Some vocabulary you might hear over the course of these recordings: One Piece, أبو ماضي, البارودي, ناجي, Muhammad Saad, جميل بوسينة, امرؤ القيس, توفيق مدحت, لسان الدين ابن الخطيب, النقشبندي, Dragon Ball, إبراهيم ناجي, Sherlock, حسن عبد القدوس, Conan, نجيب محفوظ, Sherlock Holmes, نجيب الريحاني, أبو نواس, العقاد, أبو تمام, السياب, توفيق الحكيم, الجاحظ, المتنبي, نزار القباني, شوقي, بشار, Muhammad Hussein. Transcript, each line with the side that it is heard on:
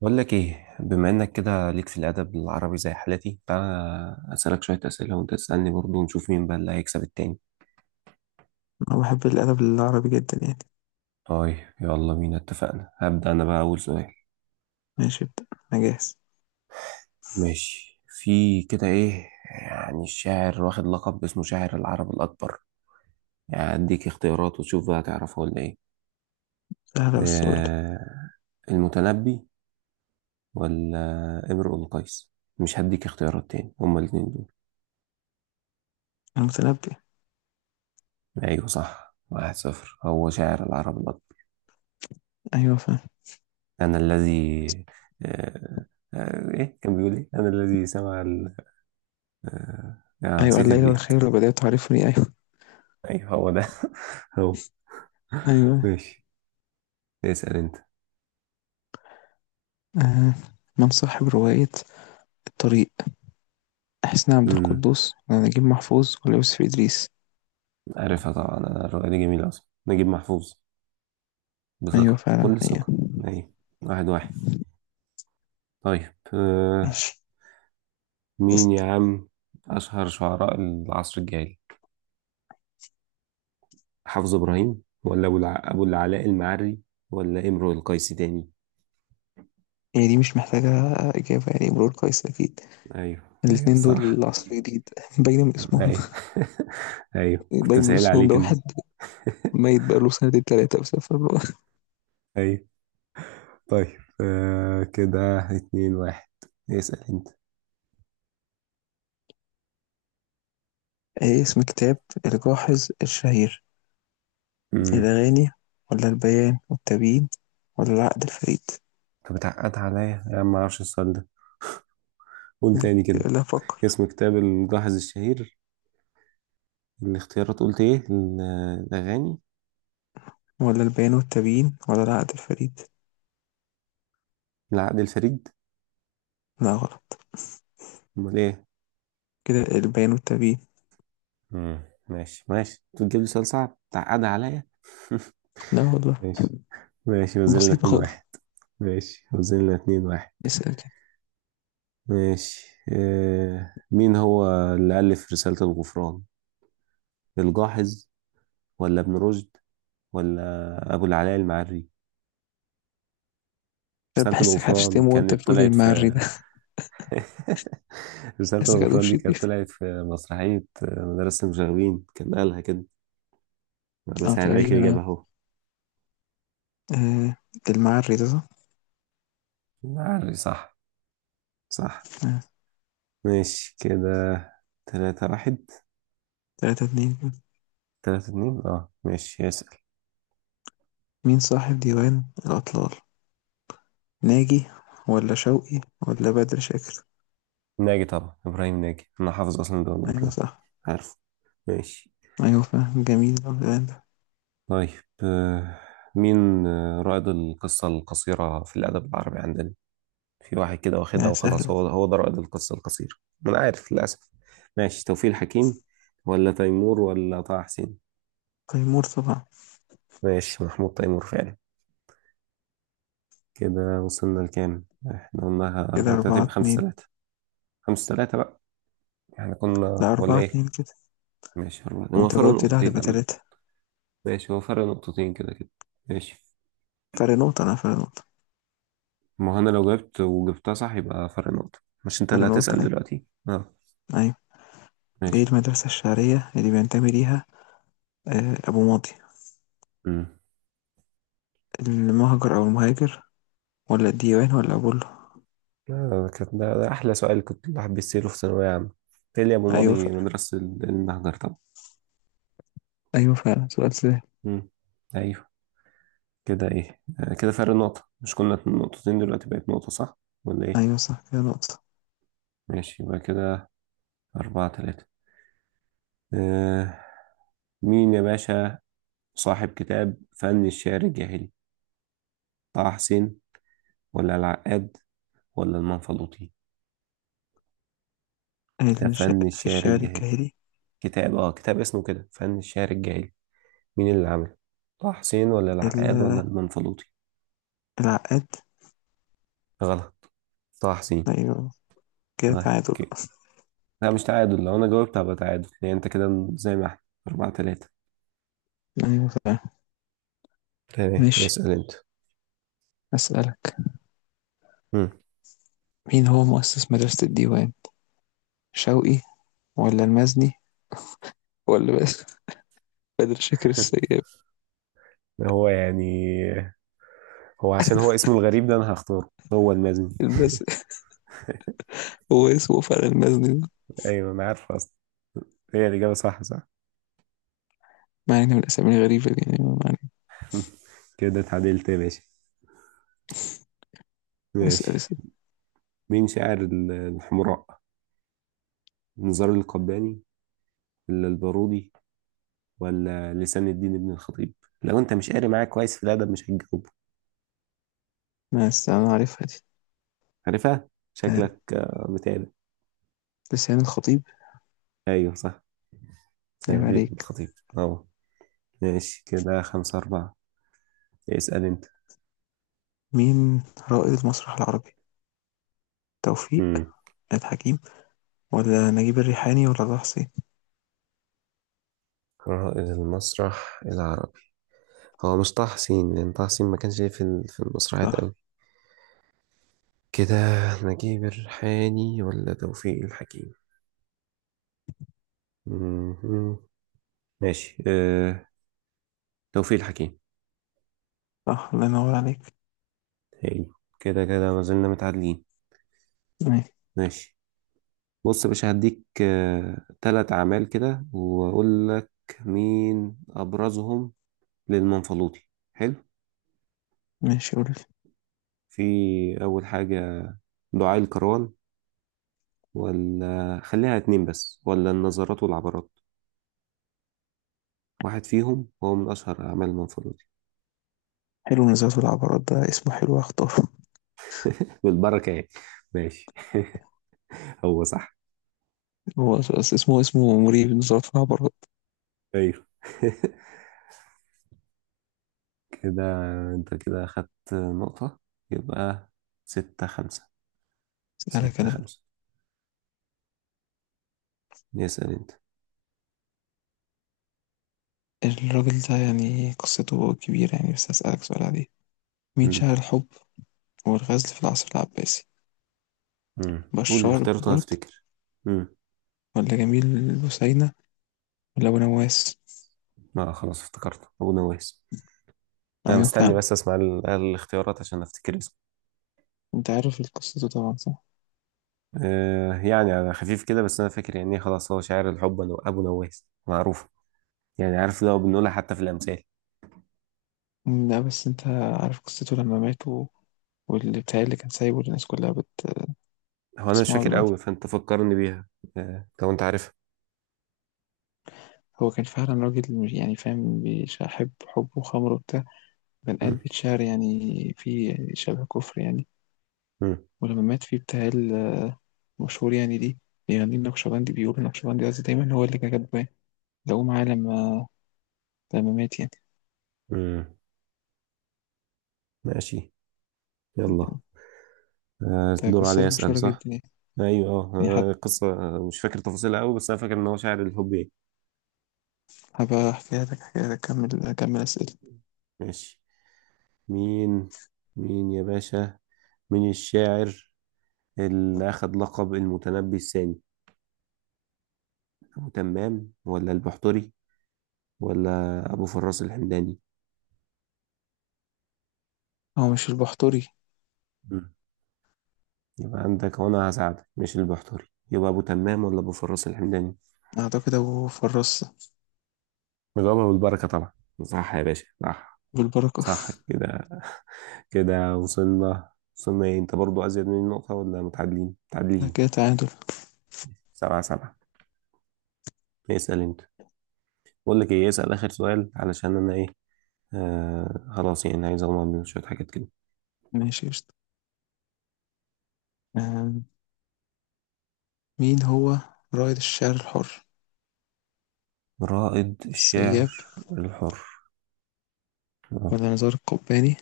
right: بقول لك ايه، بما انك كده ليك في الادب العربي زي حالتي، تعالى اسالك شويه اسئله وانت تسالني برضه ونشوف مين بقى اللي هيكسب التاني.
left: أنا بحب الأدب العربي جدا يعني.
right: طيب يلا بينا، اتفقنا. هبدا انا بقى اول سؤال.
left: ماشي ابدأ. أنا جاهز.
right: ماشي. في كده ايه يعني الشاعر واخد لقب اسمه شاعر العرب الاكبر؟ يعني اديك اختيارات وتشوف بقى تعرفه ولا ايه.
left: سهلة بس قول لي.
right: آه، المتنبي ولا امرؤ القيس؟ مش هديك اختيارات تاني، هما الاتنين دول.
left: المتنبي.
right: ايوه صح، 1-0. هو شاعر العرب الاكبر.
left: أيوة فاهم.
right: أنا الذي. آه، إيه كان بيقول؟ إيه أنا الذي سمع ال
left: أيوة
right: نسيت
left: الليل
right: البيت.
left: والخير بدأت تعرفني، أيوة
right: أيوه هو ده. هو
left: أيوة
right: ماشي. اسأل أنت.
left: آه. من صاحب رواية الطريق، حسن عبد
right: امم
left: القدوس ولا نجيب محفوظ ولا يوسف إدريس؟
right: عارفها طبعا، أنا الرؤية دي جميلة أصلا. نجيب محفوظ،
left: أيوة
right: بثقة
left: فعلا
right: كل
left: هي.
right: ثقة. أيوه، 1-1. طيب،
left: ماشي
right: مين يا
left: اسأل.
right: عم أشهر شعراء العصر الجاهلي؟ حافظ إبراهيم ولا أبو العلاء المعري، ولا إمرؤ القيس تاني؟
left: هي دي مش محتاجة إجابة يعني، مرور كويس أكيد.
right: أيوه. أيوه
left: الاتنين
right: الصراحة،
left: دول عصر جديد باين من اسمهم.
right: ايوه. ايوه كنت
left: باين من
right: مسهل
left: اسمهم، ده
right: عليك انت.
left: واحد ميت بقاله سنتين تلاتة بسبب.
right: ايوه. طيب، آه كده 2-1. اسأل انت.
left: إيه اسم كتاب الجاحظ الشهير؟
right: امم
left: الأغاني ولا البيان والتبيين ولا العقد الفريد؟
right: انت بتعقد عليا يا عم، ما اعرفش السؤال ده. قول تاني كده.
left: لا فكر.
right: اسم كتاب الملاحظ الشهير، الاختيارات قلت ايه؟ الاغاني،
left: ولا البيان والتبيين ولا العقد الفريد.
right: العقد الفريد؟
left: لا غلط.
right: امال ايه؟
left: كده البيان والتبيين.
right: امم ماشي ماشي، انت بتجيب لي سؤال صعب تعقد عليا.
left: لا والله.
right: ماشي. ماشي وزلنا
left: بسيطة
right: اتنين
left: خالص.
right: واحد ماشي وزلنا اتنين واحد.
left: اسأل كده.
right: ماشي، مين هو اللي ألف رسالة الغفران؟ الجاحظ ولا ابن رشد ولا أبو العلاء المعري؟
left: أنا
right: رسالة
left: بحسك
right: الغفران
left: هتشتمه وانت
right: كانت
left: بتقول
right: طلعت في
left: المعري ده
right: رسالة
left: بحسك هتقول
right: الغفران دي كانت
left: شريف.
right: طلعت في مسرحية، مدرسة المشاغبين كان قالها كده. أنا
left: اه
right: بسهل عليك
left: تقريبا
right: الإجابة
left: اه.
right: أهو.
left: آه، المعري ده صح؟
right: المعري صح. صح.
left: آه.
right: ماشي، كده 3-1.
left: تلاتة اتنين كده.
right: 3-2، اه ماشي يسأل.
left: مين صاحب ديوان الأطلال؟ ناجي ولا شوقي ولا بدر شاكر؟
right: ناجي طبعا، إبراهيم ناجي. أنا حافظ أصلا ده ولا
left: أيوة
right: أطلع،
left: صح.
right: عارفه. ماشي.
left: أيوة فاهم، جميل الديوان ده.
right: طيب، آه، مين رائد القصة القصيرة في الأدب العربي عندنا؟ في واحد كده واخدها
left: يعني سهلة
right: وخلاص،
left: دي.
right: هو ده رائد القصة القصيرة، ما أنا عارف للأسف. ماشي، توفيق الحكيم ولا تيمور ولا طه حسين؟
left: تيمور طبعا.
right: ماشي، محمود تيمور فعلا. كده وصلنا لكام؟ احنا قلناها
left: كده
right: 4-3،
left: أربعة
right: يبقى خمسة
left: اتنين.
right: تلاتة خمسة تلاتة بقى. احنا كنا
left: لا
right: ولا
left: أربعة
right: إيه؟
left: اتنين كده.
right: ماشي أربعة، هو
left: وأنت
right: فرق
left: جاوبت ده
right: نقطتين
left: هتبقى
right: عامة.
left: تلاتة.
right: ماشي هو فرق نقطتين كده كده. ماشي.
left: فرق نقطة، أنا فرق نقطة.
right: ما هو أنا لو جبت وجبتها صح يبقى فرق نقطة. مش أنت
left: فرق
right: اللي
left: نقطة
right: هتسأل
left: أيوة
right: دلوقتي؟ اه
left: أيوة. إيه
right: ماشي.
left: المدرسة الشعرية اللي بينتمي ليها آه أبو ماضي؟
right: امم
left: المهجر أو المهاجر، ولا الديوان ولا أبولو؟
right: كانت ده احلى سؤال كنت الواحد بيسأله في ثانوية عامة. تالي ابو
left: أيوة ف...
right: ماضي، مدرسة المهجر طبعا.
left: أيوة فعلا، سؤال سهل.
right: امم ايوه. كده ايه، كده فرق نقطة، مش كنا نقطتين دلوقتي بقت نقطة صح ولا ايه؟
left: أيوة صح كده نقطة.
right: ماشي، يبقى كده أربعة تلاتة. آه، مين يا باشا صاحب كتاب فن الشعر الجاهلي؟ طه حسين ولا العقاد ولا المنفلوطي؟ كتاب
left: الش...
right: فن
left: في
right: الشعر
left: الشعر
right: الجاهلي.
left: الجاهلي.
right: كتاب، كتاب اسمه كده فن الشعر الجاهلي، مين اللي عمله؟ طه حسين ولا
left: ال...
right: العقاد ولا المنفلوطي؟
left: العقاد.
right: غلط، طه حسين.
left: أيوة كده
right: طيب
left: تعادل.
right: اوكي. لا مش تعادل، لو انا جاوبت هبقى تعادل، يعني انت كده زي ما احنا، 4-3.
left: أيوة فعلا.
right: تمام،
left: ماشي.
right: اسأل انت.
left: أسألك.
right: مم.
left: مين هو مؤسس مدرسة الديوان؟ شوقي ولا المزني ولا بس بدر شاكر السيد.
right: هو يعني، هو عشان هو اسمه الغريب ده انا هختاره، هو المازن.
left: البس. هو اسمه فعلا المزني ده.
right: ايوه انا عارف اصلا، هي الاجابه صح. صح.
left: مع ان من الاسامي الغريبه دي يعني، ما علينا.
right: كده اتعدلت يا باشا.
left: اسال
right: ماشي،
left: اسال.
right: مين شاعر الحمراء؟ نزار القباني ولا البارودي ولا لسان الدين ابن الخطيب؟ لو انت مش قاري معاك كويس في الادب مش هتجاوب.
left: ما أس- انا عارفها دي.
right: عارفها؟
left: آه.
right: شكلك بتاع ده.
left: لسان الخطيب.
right: ايوه صح،
left: عيب
right: سعيد
left: عليك.
right: الخطيب. اه ماشي، كده 5-4. اسأل انت.
left: مين رائد المسرح العربي؟ توفيق
right: مم.
left: مدحت حكيم، ولا نجيب الريحاني ولا طه حسين؟
right: رائد المسرح العربي. هو مش طه حسين، لأن طه حسين ما كانش ليه في في المسرحيات
left: صح
right: أوي. كده نجيب الريحاني ولا توفيق الحكيم؟ مم. ماشي، توفيق الحكيم.
left: صح، الله ينور عليك.
right: حلو، كده كده ما زلنا متعادلين.
left: ماشي
right: ماشي. بص يا باشا، هديك تلات أعمال كده وأقول لك مين أبرزهم للمنفلوطي. حلو.
left: ماشي قول.
right: في أول حاجة، دعاء الكران، ولا خليها اتنين بس، ولا النظرات والعبرات؟ واحد فيهم هو من أشهر أعمال المنفلوطي.
left: حلو، نزلات العبارات ده اسمه حلو، اختاره.
right: بالبركة يعني. ماشي، هو صح.
left: اسمه اسمه مريب نزلات العبارات.
right: أيوه. كده أنت كده أخدت نقطة، يبقى 6-5.
left: اسألك
right: ستة
left: أنا.
right: خمسة، اسأل أنت.
left: الراجل ده يعني قصته كبيرة يعني، بس هسألك سؤال عليه. مين
right: مم.
left: شاعر الحب والغزل في العصر العباسي؟
right: قول
left: بشار
right: الاختيارات وأنا
left: برضه
right: أفتكر. مم.
left: ولا جميل بوسينة ولا أبو نواس؟
right: لا خلاص افتكرت، أبو نواس. أنا
left: أيوة
right: مستني
left: فعلا.
right: بس أسمع الاختيارات عشان أفتكر.
left: أنت عارف قصته طبعا صح؟
right: آه يعني على خفيف كده، بس انا فاكر يعني إيه، خلاص هو شاعر الحب. ابو نواس معروفه يعني، عارف ده بنقولها حتى في الامثال.
left: مم، لا بس أنت عارف قصته لما مات واللي بتاع اللي كان سايبه الناس كلها بت...
right: هو انا مش
left: بتسمعه
right: فاكر قوي،
left: دلوقتي.
right: فانت فكرني بيها. آه لو انت عارفها.
left: هو كان فعلا راجل يعني فاهم، بيحب حب وخمر وبتاع، بنقاد
right: مم.
left: بيتشعر يعني، في شبه كفر يعني.
right: مم.
left: ولما مات في بتاع المشهور يعني دي، بيغني النقشبندي، بيقول النقشبندي قصدي، دايما هو اللي كان كاتباه، لقوه معاه لما مات يعني.
right: مم. ماشي، يلا، آه
left: ده
right: الدور عليا
left: قصته
right: اسال
left: مشهورة جدا
right: صح.
left: يعني
right: ايوه اه.
left: يعني.
right: القصه، مش فاكر تفاصيلها قوي، بس انا فاكر ان هو شاعر الحب يعني.
left: هبقى احكي لك حكاية، اكمل اكمل اسئله.
right: ماشي، مين، مين يا باشا، مين الشاعر اللي أخد لقب المتنبي الثاني؟ أبو تمام ولا البحتري ولا أبو فراس الحمداني؟
left: هو مش البحتري.
right: مم. يبقى عندك وأنا هساعدك، مش البحتري، يبقى أبو تمام ولا أبو فراس الحمداني؟
left: اعتقد ابو فرصة.
right: الغابة والبركة طبعا. صح يا باشا صح.
left: بالبركه.
right: صح كده. كده وصلنا، وصلنا إيه، أنت برضو أزيد مني نقطة ولا متعادلين؟
left: ده
right: متعادلين.
left: كده تعادل.
right: 7-7. اسأل أنت. بقول لك إيه، اسأل آخر سؤال علشان أنا إيه، آه خلاص يعني عايز أغمض من شوية حاجات كده.
left: ماشي قشطة. آم، مين هو رائد الشعر الحر؟
right: رائد الشعر
left: السياب
right: الحر.
left: ولا نزار القباني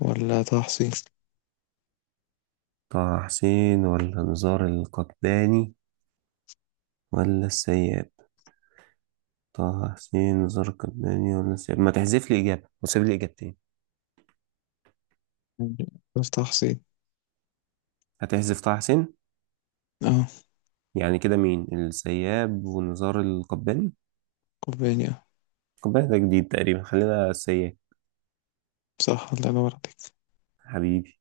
left: ولا طه حسين؟
right: طه حسين ولا نزار القباني ولا السيد. طه حسين زرقداني ولا سياب، ما تحذف لي إجابة وسيب لي إجابتين.
left: عارف طه حسين
right: هتحذف طه حسين؟
left: اه.
right: يعني كده مين السياب ونزار القباني؟
left: قباني اه.
right: القباني ده جديد تقريبا، خلينا السياب.
left: صح الله ينور عليك.
right: حبيبي.